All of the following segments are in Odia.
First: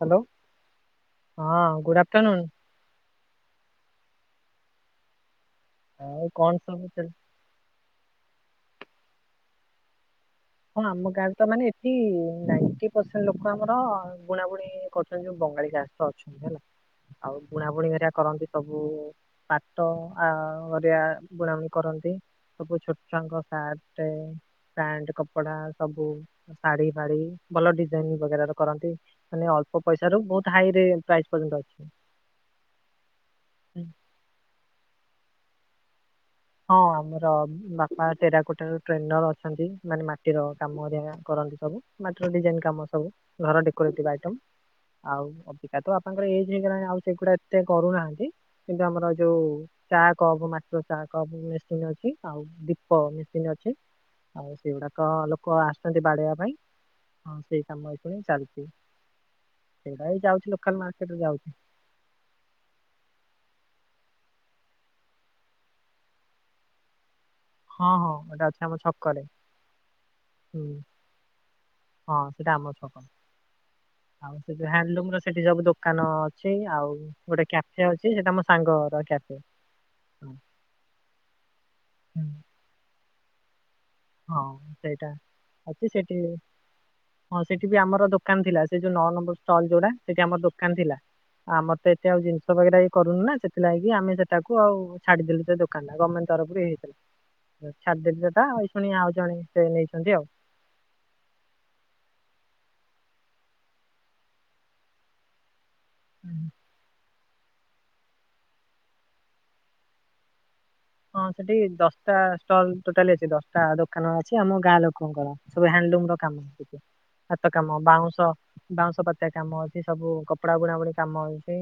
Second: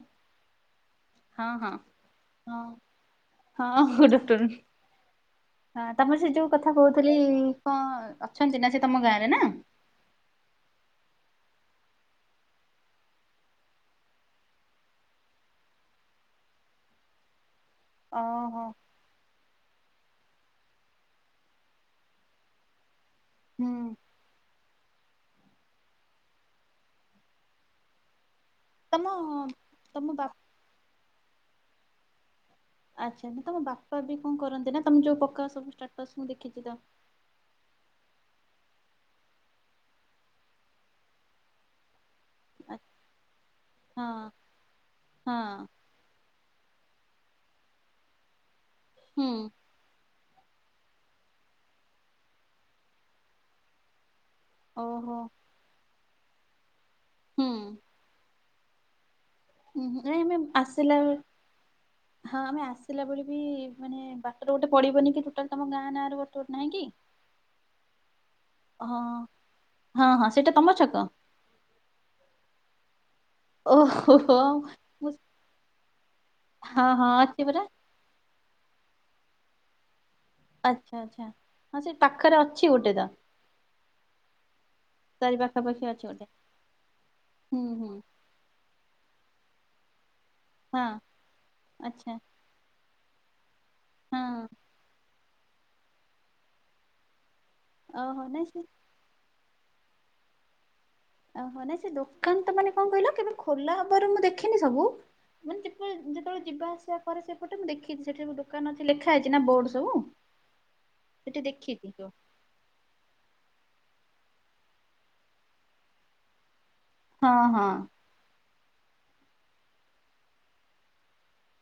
ହ୍ୟାଲୋ ହଁ ଗୁଡ଼ ଆଫ୍ଟରନୁନ୍। ହଁ ହଁ ଗୁଡ ଆଫ୍ଟରନୁନ୍‌ ହଁ ତମର ଆଉ ସେ ଯୋଉ କଣ କଥା ସବୁ ଚାଲିଛି? କହୁଥିଲି। ହଁ ଅଛନ୍ତି ନା ସେ ତମ ଗାଁ ରେ ନା। ହଁ ଆମ ଗାଁରେ ତ ମାନେ ଏଠି ନାଇଣ୍ଟି ପରସେଣ୍ଟ ଲୋକ ଆମର ବୁଣାବୁଣି କରୁଛନ୍ତି। ଯୋଉ ବଙ୍ଗାଳୀ ଚାଷ ଅଛନ୍ତି ହେଲା ଆଉ ବୁଣାବୁଣି ହେରା କରନ୍ତି ଓହୋ ସବୁ। ପାଟ ଆଆ ବୁଣାବୁଣି କରନ୍ତି ସବୁ ଛୋଟ ଛୁଆଙ୍କ। ସାର୍ଟ ପ୍ୟାଣ୍ଟ କପଡ଼ା। କପଡା ସବୁ ଶାଢୀ ଫାଢି ଭଲ ଡିଜାଇନ ବଗେରା। କରନ୍ତି ତମ ମାନେ ଅଳ୍ପ ତମ ପଇସାରୁ ବା ବହୁତ ହାଇ ରେ ପ୍ରାଜ୍‌ ପର୍ଯ୍ୟନ୍ତ ଅଛି। ଆଚ୍ଛା ତମ ବାପା ବି କଣ କରନ୍ତି ନା ତମେ ଯୋଉ ପକା ସବୁ। ଷ୍ଟାଟଷ ଦେଖିଛି। ହଁ ତ। ଆମର। ବାର ତେରା କୋଟ ଶ୍ରେଣ୍ଡର ଅଛନ୍ତି ମାନେ ମାଟିର କାମ କରନ୍ତି ସବୁ। ମାଟିର ଡିଜାଇନ କାମ ସବୁ ଘର ହଁ ଡେକୋରିଟି ଆଉ। ହଁ ତାଙ୍କର ଏଜ ହେଇଗଲାଣି ଆଉ ସେଗୁଡା ଏତେ କରୁନାହାନ୍ତି କିନ୍ତୁ ଆମର ହୁଁ ଯୋଉ। ଚାହା କପ ମାଛ ଚା କପ୍ ମେସିନ ଅଛି ଆଉ ଦୀପ ମେସିନ୍ ଅଛି। ଆଉ ସେଗୁଡାକ ଓହୋ ଲୋକ ଆସଛନ୍ତି ବାଡେଇବା ପାଇଁ। ହଁ ହୁଁ। ସେଇ ସମୟକୁ ହଁ ଚାଲିଛି। ହୁଁ ସେଇଟା ଏ ଏଇ ଯାଉଛି ମାମ ଲୋକାଲ ଆସିଲା। ମାର୍କେଟରେ ଯାଉଛି ହଁ ଆମେ ଆସିଲା ଭଳି ବି ମାନେ ବାଟରେ ଗୋଟେ ପଡିବନି କି ଟୋଟାଲ ତମ ଗାଁ ନାଁ ର ଗୋଟେ ବାଟ ନାହିଁ କି। ହଁ ହଁ ଏଟା ଅଛି ଆମର ହଁ ଛକରେ ହଁ ହଁ ସେଇଟା ହୁଁ। ତମ ଛକ ହଁ ସେଟା ଆମର ଛକ। ଆଉ ଓହୋ ସେ ମୁଁ ର ସେଠି ସବୁ ଦୋକାନ ଅଛି ହଁ ଆଉ ହଁ ଅଛି ଗୋଟେ। ପରା ସେ ଅଛି ସେଟା ମୋ ସାଙ୍ଗ ରଖ୍ୟାତି। ଆଚ୍ଛା ଆଛା ହଁ ସେ ହୁଁ, ପାଖରେ ଅଛି ଗୋଟେ ତ। ହଁ ସେଇଟା ତାରି ପାଖାପାଖି ଅଛି ସେଠି ଗୋଟେ ହଁ ହୁଁ ସେଠି ବି ହୁଁ ଆମର। ଦୋକାନ ଥିଲା ସେ ଯୋଉ ନଅ ନମ୍ବର ଷ୍ଟଲ ଯୋଉଟା ସେଠି ଆମର ଦୋକାନ ହଁ। ଥିଲା ଆମର ତ ଏତେ ଆଚ୍ଛା ଆଉ ଜିନିଷ। [unintelligible] କରୁନୁନା ସେଥିଲାଗି ଆମେ ହଁ ସେଟାକୁ ଆଉ ଛାଡିଦେଲୁ ସେ ଦୋକାନଟା ଗମେଟ ତରଫରୁ ଛାଡିଦେଲୁ ଓହୋ ନାଇଁ ସେଇଟା ସେ ଏଇ ଶୁଣି ଆଉ ଜଣ ସେ ନେଇଛନ୍ତି ଆଉ ଓହୋ ନାଇଁ ସେ ଦୋକାନ ତା ମାନେ କଣ କହିଲ କେବେ ଖୋଲା ହବାରୁ ମୁଁ ଦେଖିନି ସବୁ ମାନେ ଯେତବେଳେ ଆଉ ଯେତେବେଳେ ଯିବା ଆସିବା ପରେ ସେପଟେ ମୁଁ ଦେଖିଛି ସେଠି ସ ଦୋକାନ ଅଛି ଲେଖା ହେଇଛି ନା ବୋର୍ଡ ସବୁ ହଁ ସେଠି ଦଶଟା ଦଶ ଅଛି ଦଶଟା ଦୋକାନ ଅଛି ଆମ ଗାଁ ଲୋକଙ୍କର ସବୁୁ ହ୍ୟାଣ୍ଡଲୁମ୍ ର କାମ ହଁ ହାତ ହଁ କାମ ବାଉଁଶ ବାଉଁଶ ପାତିଆ କାମ ଅଛି ସବୁ କପଡା ବୁଣା ବୁଣା କାମ ହଉଛି।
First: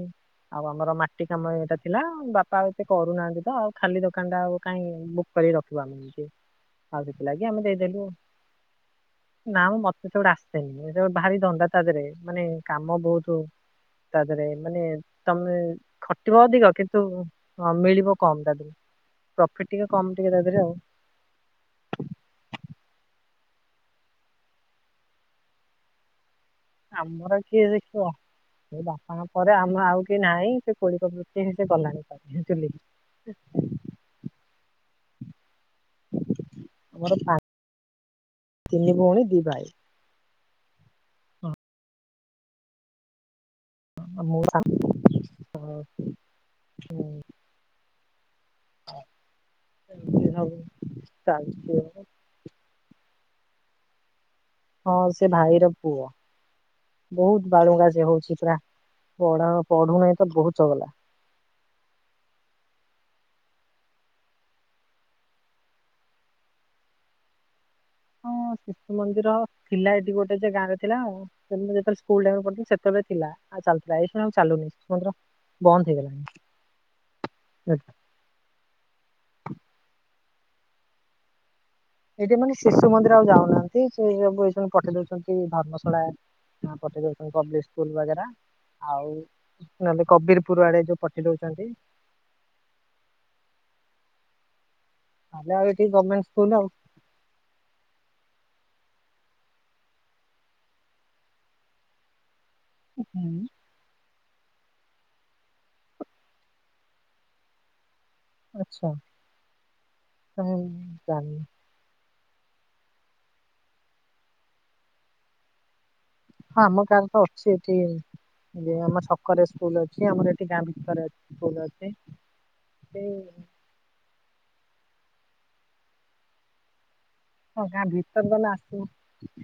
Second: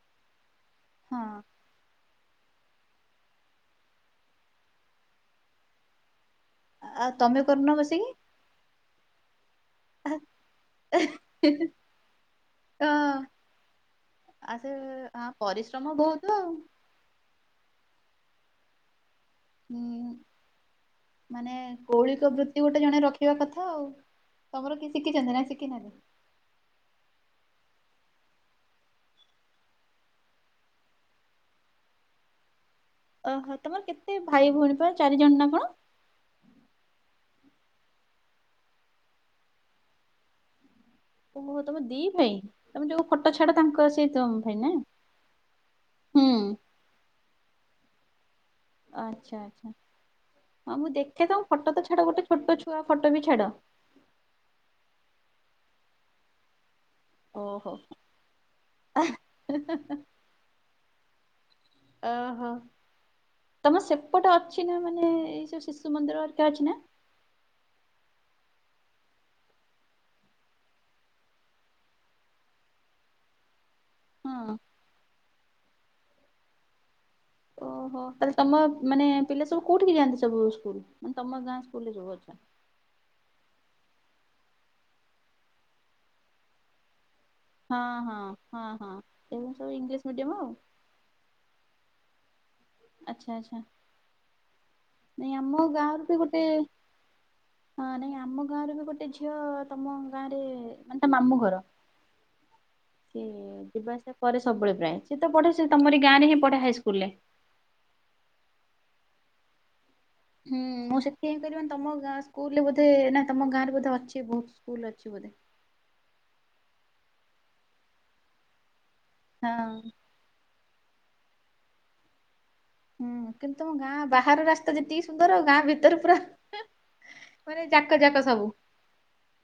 ଆଉ ଆମର ହଁ ମାଟି କାମ ଏଟା ଥିଲା ବାପା ଆଉ ଏତେ କରୁନାହାନ୍ତି ତ ଆଉ ଖାଲି ଦୋକାନ ଟା ଆଉ କାହିଁ ବୁକ୍ କରିକି ରଖିବା ଆମେ ଏମତି ଆଉ ତମେ ସେଥିଲାଗି ଆମେ କରୁନ ଦେଇଦେଲୁ। ବସିକି? ନାଁ ମ ସେତେଗୁଡା ଆସିନି ସେ ଗୋଟେ ଭାରି ଧଣ୍ଡା ତା ଦେହରେ ମାନେ କାମ ହଁ ବହୁତ ତା ଦେହରେ ଆ ସେ ମାନେ ହଁ ତମେ ପରିଶ୍ରମ ବହୁତ ଖଟିବ ଆଉ ଅଧିକ କି ତୁ ହଁ ମିଳିବ କମ ତା ଦେହରୁ ପ୍ରଫିଟ ଟିକେ ହୁଁ। କମ ଟିକେ ତା ଦେହରେ ଆଉ ମାନେ କୌଳିକ ବୃତ୍ତି ଗୋଟେ ଜଣେ ରଖିବା କଥା ଆଉ। ତମର କିଏ ଶିକିଛନ୍ତି ନା ଶିକିନାହାନ୍ତି। ଆମର କିଏ ଦେଖିବ। ସେ ବାପାଙ୍କ ପରେ ଆମର ଆଉ କି ନାହିଁ ସେ କୋଳିିକ ବୃତ୍ତି ହ ସେ ଗଲାଣି ବୁଝିଲୁ ଓହୋ ତମର କେତେ ଭାଇ ଭଉଣୀ ପ ଚାରିଜଣ ନା କଣ? ଆମର ପା [inaudible] ତିନି ଭଉଣୀ ଦି ଭାଇ। ଓହୋ ତମେ ଦି ଭାଇ ତମେ ଯୋଉ ଫଟୋ ଛାଡ ତାଙ୍କ ସେ ତମ ଭାଇ ନା? [inaudible] ଆଚ୍ଛା ଆଚ୍ଛା ଏମିତି ସବୁ ହଁ ମୁଁ ଦେଖେ ତମ ଫଟୋ ଚାଲିଛି ତ ଆଉ। ଛାଡ ଗୋଟେ ଛୋଟ ଛୁଆ ଫଟୋ ବି ଛାଡ। ହଁ ସିଏ ଭାଇର ପୁଅ। ବହୁତ ଓହୋ। ବଳୁଙ୍ଗା ସିଏ ହଉଚି ପୁରା ପଢା ପଢୁନାହିଁ ତ ବହୁତ ଚଗଲା। ଅ ହ ତମର ସେପଟେ ଅଛି ନା ମାନେ ଏଇ ସବୁ ଶିଶୁ ମନ୍ଦିର ଅରିକା ଅଛି ନା? ହଁ ଶିଶୁ ମନ୍ଦିର ଥିଲା ଏଠି ଗୋଟେ ଯେ ଗାଁରେ ଥିଲା ଆଉ ତେମେ ଯେତେବେଳେ ସ୍କୁଲ ଟାଇମ ପଢ଼ୁଥିଲି ସେତେବେଳେ ଥିଲା। ଆଉ ଚାଲୁଥିଲା ଏଇଖିଣା ହଁ। ଚାଲୁନି ଶିଶୁ ମନ୍ଦିର ବନ୍ଦ ହେଇଗଲାଣି। ଅହ ତାହେଲେ ତମ ମାନେ ପିଲା ସବୁ କୋଉଠିକି ଯାଆନ୍ତି ସବୁ ସ୍କୁଲ ମାନେ ତମ ଗାଁ ସ୍କୁ ଏଇଥି ମାନେ- ଶିଶୁ ମନ୍ଦିର ଆଉ ଯାଉନାହାନ୍ତି ସେ ସବୁ ଏବୁ ପଠେଇ ଦଉଛନ୍ତି ଧର୍ମଶାଳା ପଠେଇ ଦଉ [inaudible] ହଁ ହଁ ସ୍କୁଲ ହଁ ହଁ ଆଉ ଏଗୁଡ଼ା ସବୁ ଇଂଲିଶ ନହେଲେ ମିଡିୟମ ଆଉ କବିରପୁର ଆଡେ ଯୋଉ ପଠେଇ ଦଉଛନ୍ତି। ଆଚ୍ଛା ଆଚ୍ଛା ନାଇଁ ନହେଲେ ଆମ ଆଉ ଏଠି ଗାଁରୁ ତ ଗଭର୍ଣମେଣ୍ଟ ଗୋଟେ। ସ୍କୁଲ ଆଉ ହଁ ନାଇଁ ଆମ ଗାଁରେ ବି ଗୋଟେ ଝିଅ ତମ ଗାଁରେ ମାନେ ତ ମାମୁଁ ଘର [inaudible] ସିଏ ଯିବାଆସିବା କରେ ସବୁବେଳେ ପ୍ରାୟ ସେ ତ ପଢେ ସେ ତମରି ଗାଁ ରେ ହିଁ ପଢେ ହାଇସ୍କୁଲ ରେ। ଆଚ୍ଛା ହୁଁ ମୁଁ ସେଥି ଜାଣିନି ହୋଇପାରିବନି। ତମ ଗାଁ ସ୍କୁଲ ରେ ବୋଧେ ନା ତମ ଗାଁରେ ବୋଧେ ଅଛି ବହୁତ ସ୍କୁଲ ଅଛି ବୋଧେ ହଁ ଆମ ଗାଁରେ ତ ଅଛି ଏଠି ଇ ଆମ ଛକରେ ସ୍କୁଲ ହଁ ଅଛି ଆମର ଏ ଗାଁ ଛକରେ ଅଛି କହୁ ନାହାନ୍ତି। ହୁଁ କିନ୍ତୁ ତମ ଗାଁ ବାହାର ରାସ୍ତା ଯେତିକି ସୁନ୍ଦର ଗାଁ ଭିତରେ ପୁରା ମାନେ ହଁ ଗାଁ ଯାକ ଯାକ ଭିତର ସବୁ ଗଲେ ଆସୁ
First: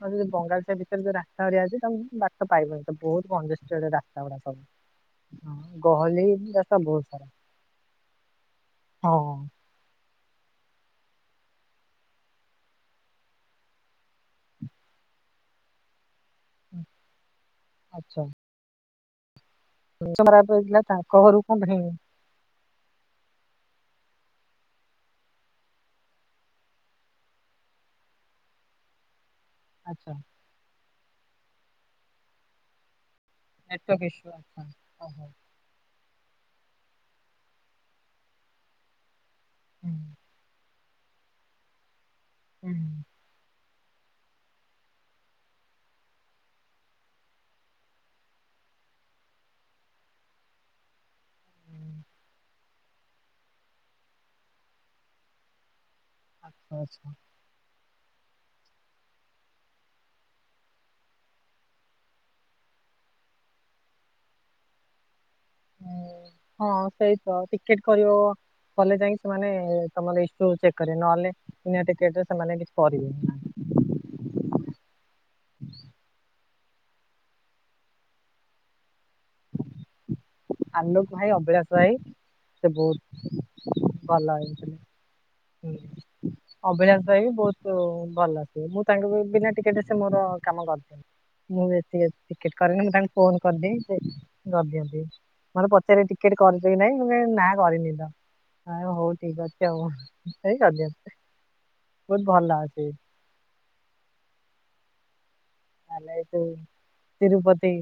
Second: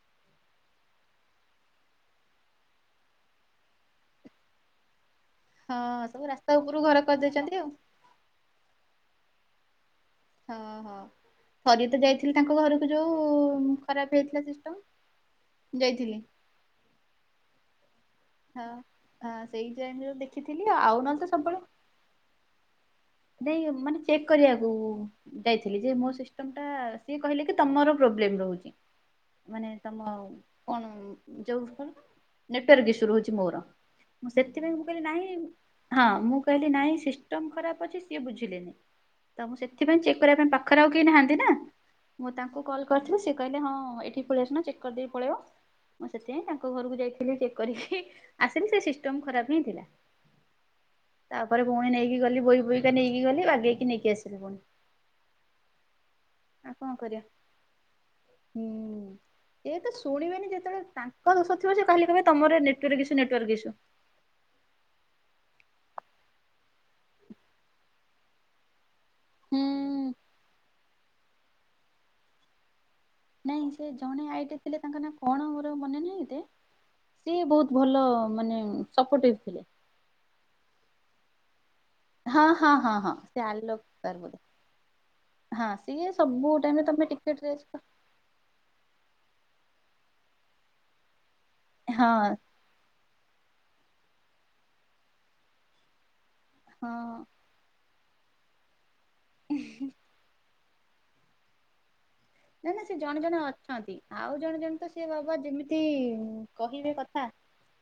ଆମର ବଙ୍ଗାଳି ସାହି ଭିତରେ ଯୋଉ ରାସ୍ତାହେରିକା ଅଛି ତା ବାଟ ପାଇବନି ତ ବହୁତ କଞ୍ଜଷ୍ଟେଦେ ରାସ୍ତା ଗୁଡାକ। ହଁ ସବୁ ଗହଲି ରାସ୍ତା ରାସ ଉପରୁ ଘର ବହୁତ ସାରା କରିଦେଇଛନ୍ତି ଆଉ ହଁ ହଁ ହଁ ହଁ ଥରିଏତ ଯାଇଥିଲି ତାଙ୍କ ଘରକୁ ଯୋଉ ଖରାପ ହେଇଥିଲା ସିଷ୍ଟମ। ଯାଇଥିଲି। ଆଚ୍ଛା ହଁ ହଁ ସେଇ ଟାଇମ ଖରାପ ଦେଖିଥିଲି ହେଇଥିଲା ଆଉ ତାଙ୍କ ନହ ତ ଘରୁ କଣ ସବୁବେଳେ ପାଇଁ ନାହିଁ ମାନେ ଚେକ୍ କରିବାକୁ। ଯାଇଥିଲି ଯେ ମୋ ସିଷ୍ଟମ ଟା ସିଏ କହିଲେ କି ତମର ପ୍ରୋବ୍ଲେମ ରହୁଚି। ମାନେ ତମ ଆଚ୍ଛା କଣ ଯୋଉ କଣ ନେଟୱର୍କ ଇସୁ ରହୁଚି। ମୋର ନେଟୱାର୍କ ଇସୁ ମୁଁ ଆଚ୍ଛା ସେଥିପାଇଁ ମୁଁ କହିଲି ଓହୋ। ନାହିଁ। ହଁ ମୁଁ କହିଲି ନାଇଁ ସିଷ୍ଟମ ଖରାପ ଅଛି ସିଏ ବୁଝିଲେନି ତ ମୁଁ ହୁଁ ସେଥିପାଇଁ ଚେକ୍ କରିବା ପାଇଁ ପା ଖରେ କେହି ନାହାନ୍ତି ନା ମୁଁ ତାଙ୍କୁ କଲ୍ ହୁଁ କରିଥିଲି ସେ କହିଲେ ହଁ ଏଠି ପଳେଇ ଆସୁନା ଚେକ୍ କରିଦେଇି ପଳେଇବ। ମୁଁ ସେଥିପାଇଁ ତାଙ୍କ ଘରକୁ ଯାଇଥିଲି ଚେକ୍ କରିକି ଆସିଲି ସେ ସିଷ୍ଟମ ଖରାପ ହିଁ ଥିଲା। [unintelligible] ତାପରେ ପୁଣି ନେଇକି ଗଲି ବୋଇ ବୋଇକାା ନେଇକି ଗଲି ବାଗେଇକି ନେଇକି ଆସିଲି ପୁଣି। ଆଉ କଣ ଆଚ୍ଛା। କରିବା ହୁଁ ଏ ତ ଶୁଣିବନି ଯେତେବେଳେ ତାଙ୍କ ଦୋଷ ଥିବ ସେ କାେ କହିବେ ତମର ନେଟକ କିସୁ ନେଟୱର୍କ ଇସୁ ହଁ ସେଇ ତ ଟିକେଟ କରିବ ଭଲେ ଯାଇକି ସେମାନେ ହୁଁ। ତର ଚକ୍ କରିବ ନହେଲେେଟ ରେ ସେମାନେ କି କରିବେନି। ନାଇଁ ସେ ଜଣେ ଆଇଟି ଥିଲେ ତାଙ୍କ ନାଁ କଣ ମୋର ମନେ ନାହିଁତ। ସିଏ ବହୁତ ଭଲ ମାନେ ସପୋର୍ଟିଭ ଥିଲେ। ଆଲୋକ ଭାଇ ଅଭିଳାଷ ଭାଇ ହଁ ହଁ ସେ ହଁ ହଁ ସେ ଆଲୋକ ବହୁତ ସାର୍ ବୋଧେ। ଭଲ ହେଇଥିଲେ। ହଁ ସିଏ ହୁଁ ସବୁ ଟାଇମରେ ଅଭିନାସ ତମେ ପାଇଁ ବି ଟିକେ ଡ୍ରେସ୍ ବହୁତ ଭଲ। ମୁଁ ତାଙ୍କୁ ବି ବିନା ଟିକେଟ ସେ ମୋର କାମ କରିଦିଏ ମୁଁ ହଁ [unintelligible] କରେନି ତାଙ୍କୁ ଫୋନ କରିଦିଏ ସେ କରିଦିଅନ୍ତି। ମୋତେ ପଚାରି ଟିକେଟ୍ କରିଛୁ କି ନାଇଁ ମୁଁ ହଁ ନାଁ କରିନି ତ ଆ ହଉ ଠିକ ଅଛି ଆଉ। ସେଇ ବହୁତ ଭଲ ନା ନା ଅଛି। ସେ ଜଣେ ଜଣେ ଅଛନ୍ତି ଆଉ ଜଣେ ଜଣେ ତ ସେ ବାବା ଯେମିତି ତାହେଲେ ଏ କହିବେ କଥା ତିରୁପତି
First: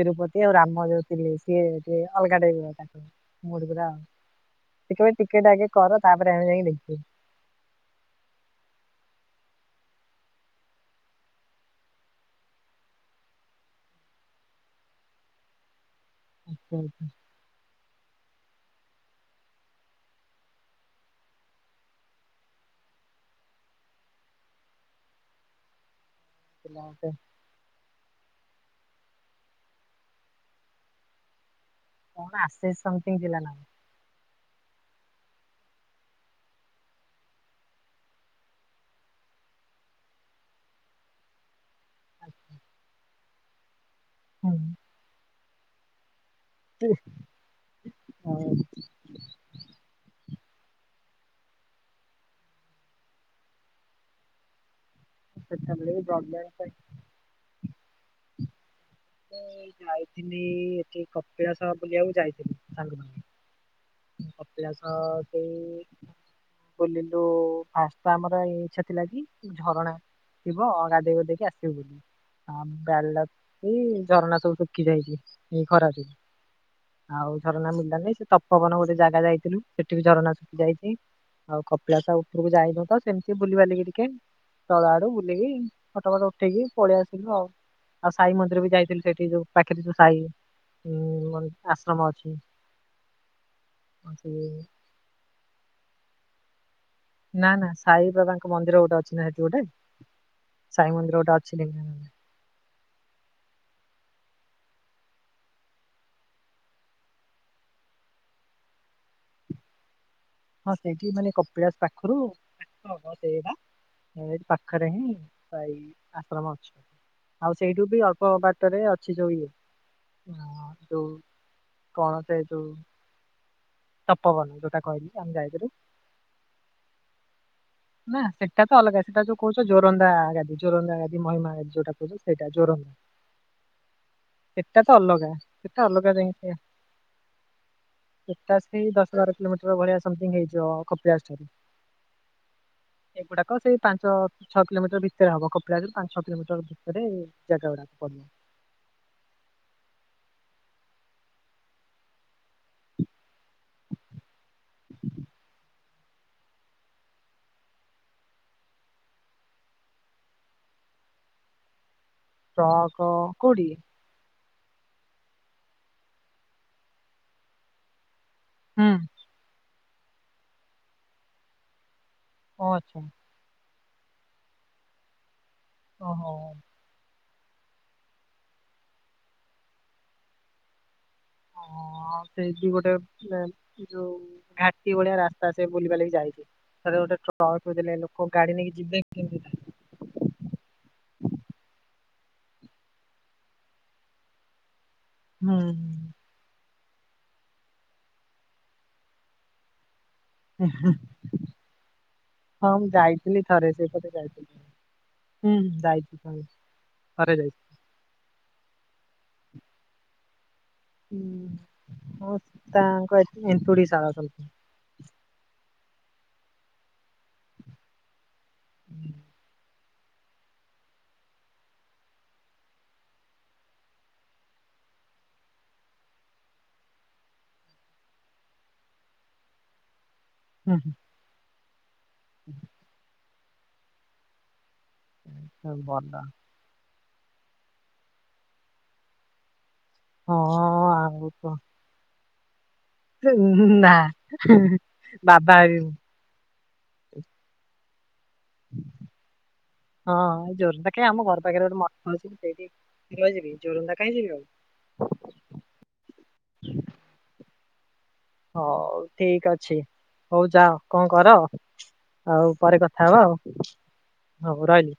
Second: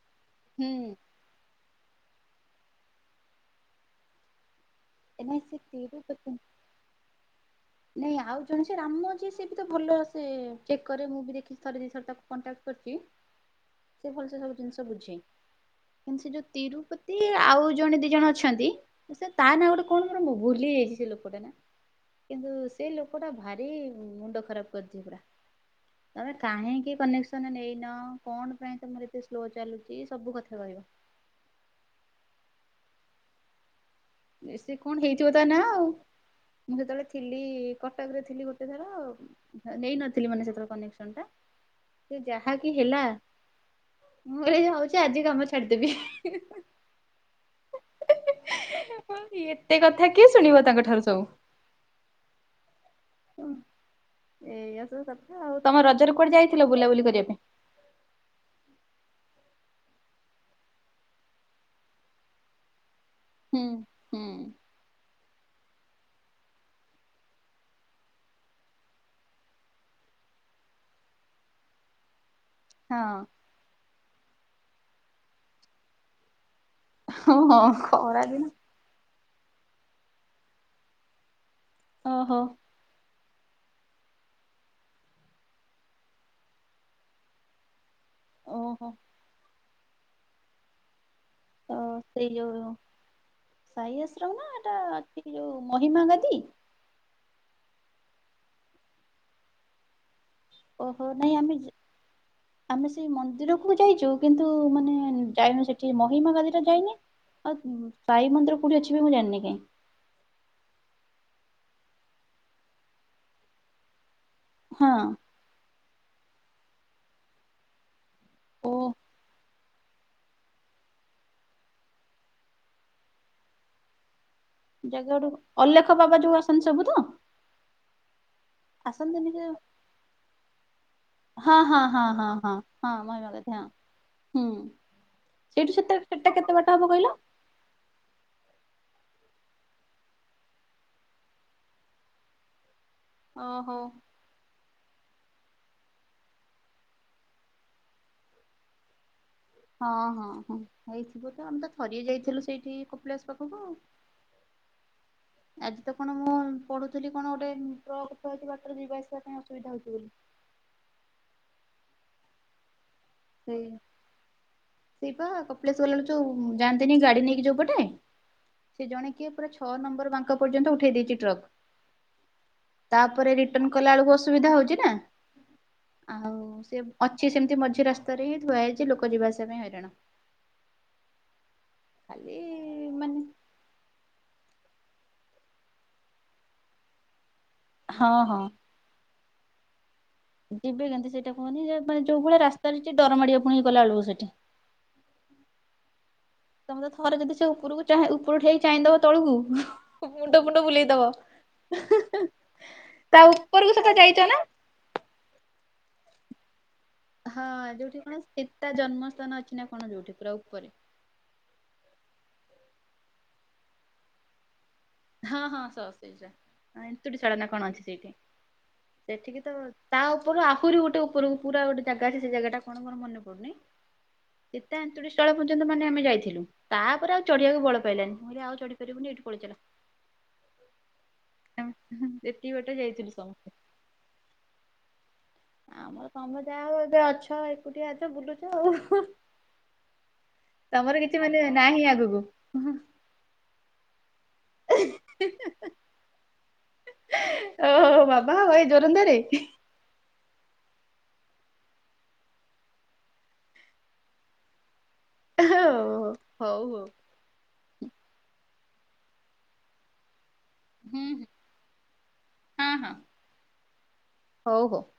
ତିରୁପତି ଆଉ ହୁଁ ରାମ ଜୋ ସିଏ ଗୋଟେ ଅଲଗାଟେ ତାକୁ ମୁରଗା ସେ କେବେ ଏ ନାଇଁ ଟିକେଟ ଟ ସେ ଆଗେ କର ତାପରେ ତିରୁପତି ଆମେ ଯାଇକି ଦେଖିବୁ ନାଇଁ ଆଉ ଜଣେ ସେ ରାମ ଅଛି ସେ ବି ତ ଭଲ ସେ ଚେକ୍ କରେ ମୁଁ ବି ଦେଖି ଥରେ ଦିଇ ଥରେ ତାକୁ କଣ୍ଟାକ୍ଟ କରିଛି। ହ ସେ ଭଲ ସେ ସବୁ ଜିନିଷ ବୁଝେ। ସେ ଯୋଉ ହୁଁ, ହୁଁ, ତିରୁପତି ଆଉ ଜଣେ ଦି ଜଣ ଅଛନ୍ତି ସେ ତା ନାଁ ଗୋଟେ କଣ ମୁଁ ଭୁଲିଯାଇଛି ସେ ଲୋକଟା ନା କିନ୍ତୁ ସେଇ ଲୋକ ଟା ଭାରି ମୁଣ୍ଡ ଖରାପ କରିଛି ପୁରା। ତମେ ଥିଲା କାହିଁକି ଗୋଟେ କନେକ୍ସନ ନେଇନ କଣ ପାଇଁ ତମର ଏତେ ସ୍ଲୋ ଚାଲୁଛି ସବୁ କଥା କହିବ। କଣ ଆସେ ସମଥିଙ୍ଗ ଥିଲା ନାଁ। ବେଶୀ କଣ ହେଇଥିବ ତା ନା ଆଉ। ମୁଁ ଯେତେବେଳେ ଥିଲି କଟକ ରେ ଥିଲି ଗୋଟେ ଥର ଆଉ ନେଇନଥିଲି ମାନେ ସେତବେଳେ କନେକ୍ସନଟା ସେ ଯାହାକି ହେଲା ମୁଁ କ ହୁଁ ଯାଉଛି ଆଜି କାମ ଛାଡିଦେବି। ହଁ। ଏତେ କଥା କିଏ ଶୁଣିବ ତାଙ୍କ ଠାରୁ ସବୁ ଏୟା ତ ସବୁ କଥା ଆଉ। ତମ ସେତେବେଳେ ରଜରେ କୁଆଡେ ବ୍ରଡବ୍ୟାଣ୍ଡ ଯାଇଥିଲ ପାଇଁ ବୁଲାବୁଲି କରିବା ପାଇଁ? ଯାଇଥିଲି ଏଠି କପିଳାସ ବୁଲିବାକୁ ଯାଇଥିଲି ସାଙ୍ଗ ହୁଁ ହୁଁ ସହ। ଅଭିଳାସ କେହି ବୁଲିଲୁ ଫାଷ୍ଟ ତ ଆମର ଇଚ୍ଛା ଥିଲା କି ଝରଣା ଥିବ ଗାଧୋଇ ଗୋଧକି ଆସିବୁ ବୋଲି। ହଁ [unintelligible] ଏଇ ଝରଣା ସବୁ ଶୁଖି ଯାଇଛି ଏଇ ଖରାକୁ। ଆଉ ଓ ହଁ ଝରଣା ମିଳିଲାନି ଖରା ସେ ଦିନ ତପୋବନ ଗୋଟେ ଜାଗା ଯାଇଥିଲୁ ସେଠି ବି ଝରଣା ଶୁଖି ଯାଇଛି। ଆଉ କପିଳାସ ଓହୋ ଉପରକୁ ଯାଇନୁ ତ ସେମିତି ବୁଲିିବାଲିକି ଟିକେ ତଳ ଆଡୁ ବୁଲିକି ଫଟ ଫଟ ଉଠେଇକି ପଳେଇ ଆସିଲୁ ଆଉ। ଆଉ ସାଇ ମନ୍ଦିର ବି ଓହୋ ଯାଇଥିଲି ସେଇଠି ଯୋଉ ପାଖିରେ ଯୋଉ ସାଇଁ ମ ହଁ ସେଇ ଯୋଉ ସାଇ ଆଶ୍ରମ ନା ସେ- ଏଟା ଅଛି ଯୋଉ ମହିମା ଗାଦି। ନା ନା ସାଇ ବାବାଙ୍କ ମନ୍ଦିର ଗୋଟେ ଅଛି ନା ସେଠି ଗୋଟେ। ସାଇ ଓହୋ ମନ୍ଦିର ଗୋଟେ ନାଇଁ ଅଛି ଆମେ ଜା ଢେଙ୍କାନାଳରେ। ଆମେ ସେଇ ମନ୍ଦିରକୁ ଯାଇଛୁ କିନ୍ତୁ ମାନେ ଯାଇନୁ ସେଠି ମହିମା ଗାଦି ଟା ଯାଇନେ। ଆଉ ସାଇ ମନ୍ଦିର କଉଠି ଅଛି ବି ମୁଁ ଜାଣିନି କାଇଁ। ହଁ ସେଇଠି ମାନେ କପିଳାସ ପାଖରୁ ପାଖ ହବ ସେଇଟା ପାଖରେ ହଁ ହିଁ ସାଇ ଆଶ୍ରମ ଅଛି ଆଉ ସେଇଠୁ ବି ଅଳ୍ପ ଓ ବାଟରେ ଅଛି ଯୋଉ ଇଏ ହଁ ଯୋଉ କଣ ସେ ଯୋଉ ତପୋବନ ଯୋଉଟା କହିଲି। ଠୁ ଆମେ ଯାଇଥିଲୁ ଅଲେଖ ବାବା ଯୋଉ ଆସନ୍ତି ସବୁ ତ। ନା ସେଟା ତ ଅଲଗା ସେଟା ଆସନ୍ତିନି ଯୋଉ ଯେ କହୁଛ ଜୋରନ୍ଦା ଗାଦି ଜୋରନ୍ଦା ଗାଦି ମହିମା ହଁ ଗାଦି ହଁ ଯୋଉଟା ହଁ କହୁଛ ହଁ ସେଇଟା ହଁ ଜୋର ହଁ ମହିମା ଗାଦି ହଁ। ହୁଁ ତ ଅଲଗା ସେଇଠୁ ସେଟା ଅଲଗା ସେଟା କେତେ ବାଟ ହବ କହିଲ? ସେଇଟା ସେଇ ଦଶ ବାର କିଲୋମିଟର ଭଳିଆ ସମଥିଙ୍ଗ ହେଇଯିବ କପିଳାସ ଠାରୁ। ଏଗୁଡାକ ଓହୋ। ସେଇ ପାଞ୍ଚ ଛଅ କିଲୋମିଟର ଭିତରେ ହବ, କପିଳାସ ପାଞ୍ଚଛଅ କିଲୋମିଟର ଭିତରେ ଜାଗା ଗୁଡାକୁ ପଡିବ। ହଁ- ହଁ- ହଁ ହେଇଥିବତ ଆମେ ତ ଥରିଏ ଯାଇଥିଲୁ ସେଇଠି କପିଳାଶ ପାଖକୁ। ଆଜି ତ କଣ ମୁଁ ପଢୁଥିଲି କଣ ଗୋଟେ ଟ୍ରକ ଥୁଆ ହେଉଛି, ବାଟରେ ଯିବା ଆସିବା ପାଇଁ ଅସୁବିଧା ହଉଛି ବୋଲି। ଟ୍ରକ ସେଇ କୋଉଠି? ସେଇ ପା କପିଳାସ ଗଲା ବେଳକୁ ଯୋଉ ଯାଆନ୍ତିନି ଗାଡି ନେଇକି ଯୋଉ ପଟେ, ସେ ହୁଁ। ଜଣେ କିଏ ପୁରା ଛଅ ନମ୍ବର ବାଙ୍କ ପର୍ଯ୍ୟନ୍ତ ଉଠେଇ ଦେଇଛି ଟ୍ରକ୍, ଓ ଆଚ୍ଛା ତାପରେ ରି ଟନ୍ କଲା ବେଳକୁ ଅସୁବିଧା ହଉଛି ନା, ଆଉ ଓହୋ ସେ ଅଛି ସେମିତି ମଝି ରା ସ୍ତାରେ ହିଁ ଥୁଆହେଇଛି, ଲୋକ ଯିବାଆସିବା ପାଇଁ ହଇରାଣ। ହଁ ଖାଲି ସେଇଠି ଗୋଟେ ମାନେ [unintelligible] ଯୋଉ ଘାଟି ଭଳିଆ ରାସ୍ତା ସେ ବୁଲିବାଲିକି ଯାଇଛି, ଥରେ ଗୋଟେ ଟ୍ର ଟ୍ରକ ଥୋଇଦେଲେ ହଁ ଲୋକ ହଁ ଗାଡି ନେଇକି ଯିବେ କେମିତି? ଯିବେ କେମିତି? ସେଇଟା କୁହନି ଯେ ମାନେ ଯୋଉ ଭଳି ରାସ୍ତାରେ ହେଇଚି, ଡର ମାଡ଼ିବ ପୁଣି ଗଲା ବେଳକୁ ସେଠି। ହୁଁ। ହୁଁ। ତମେ ତ ଥରେ ଯଦି ସେ ଉପରକୁ ଚାଁହିଁ ଉପରୁ ଠିଆ ହେଇକି ଚାହିଁଦବ ତଳୁକୁ ମୁଣ୍ଡ ଫୁଣ୍ଡ ବୁଲେଇଦବ, ହଁ ମୁଁ ତା ଯାଇଥିଲି ଥରେ ଉପରକୁ ସେଟା ସେଇପଟେ ଯାଇଛ ନା? ଯାଇଥିଲି। ହୁଁ। ହୁଁ ଯାଇଛୁ ଥରେ। ଥରେ ହଁ ଯାଇଛି। ଯୋଉଠି କଣ ସିତା ଜନ୍ମସ୍ଥାନ ଅଛି ନା କଣ ଯୋଉଠି ପୁରା ଉପରେ। ହୁଁଁ- ହଁ ସୀତାଙ୍କ ଏନ୍ତୁଡି ସାଳ [unintelligible] ହଁ- ହଁ ସ ସେଇଟା, ଏନ୍ତୁ୍ଡିଶାଳ ନାଁ କଣ ଅଛି ସେଇଠି? ସେଠି କିନ୍ତୁ ତା ଉପରୁ ଆହୁରି ଗୋଟେ ଉପରକୁ ପୁରା ଗୋଟେ ଜାଗା ଅଛି, ସେ ଜାଗା ଟା କଣ? ମୋର ମାନେ ପଡୁନି, ସୀତା ଏନ୍ତୁଡ଼ିଶାଳ ପର୍ଯ୍ୟନ୍ତ ମାନେ ଆମେ ଯାଇଥିଲୁ। ତାପରେ ଆଉ ଚଢିିବାକୁ ବଳ ପାଇଲାନି, ମୁଁ କହିଲି ଆଉ ଚଢି ପାରିବୁନି ଏଇଠୁ ପଳେଇ ଚାଲ। ହୁଁ। ଏତିିକି ବାଟ ଯାଇଥିଲୁ ସମସ୍ତେ। ହୁଁ। ଆମର ଭଲ ତମେ ଯାହାହଉ ଏବେ ଅଛ, ଏକୁଟିଆ ଅଛ ବୁଲୁଛ ଆଉ। ହଁ ତମର କିଛି ମାନେ ନାହିଁ ଆଗକୁ। ହେ ନାଁ ବାବା ହେବି ମୁଁ। ଓ ହୋ ବାବା ହବ ଏଇ ଯୋରନ୍ଦାରେ। ହଁ ଯୋରନ୍ଦା କାଇଁ, ଆମ ଘର ପାଖରେ ଗୋଟେ ମଠ ଅଛି ସେଇଠି। [unintelligible] ଯିବି ଯୋରନ୍ଦା କାଇଁ ଯିବି ଆଉ। ଉଁ ହୋ ହଉ ହଉ। ହଉ ଠିକ୍ ଅଛି। ହଉ ଯାଅ ହୁଁ କଣ ହୁଁ କର, ଆଉ ହଁ ପରେ ହଁ କଥା ହବା ହଉ ଆଉ ହଉ। ରହିଲି।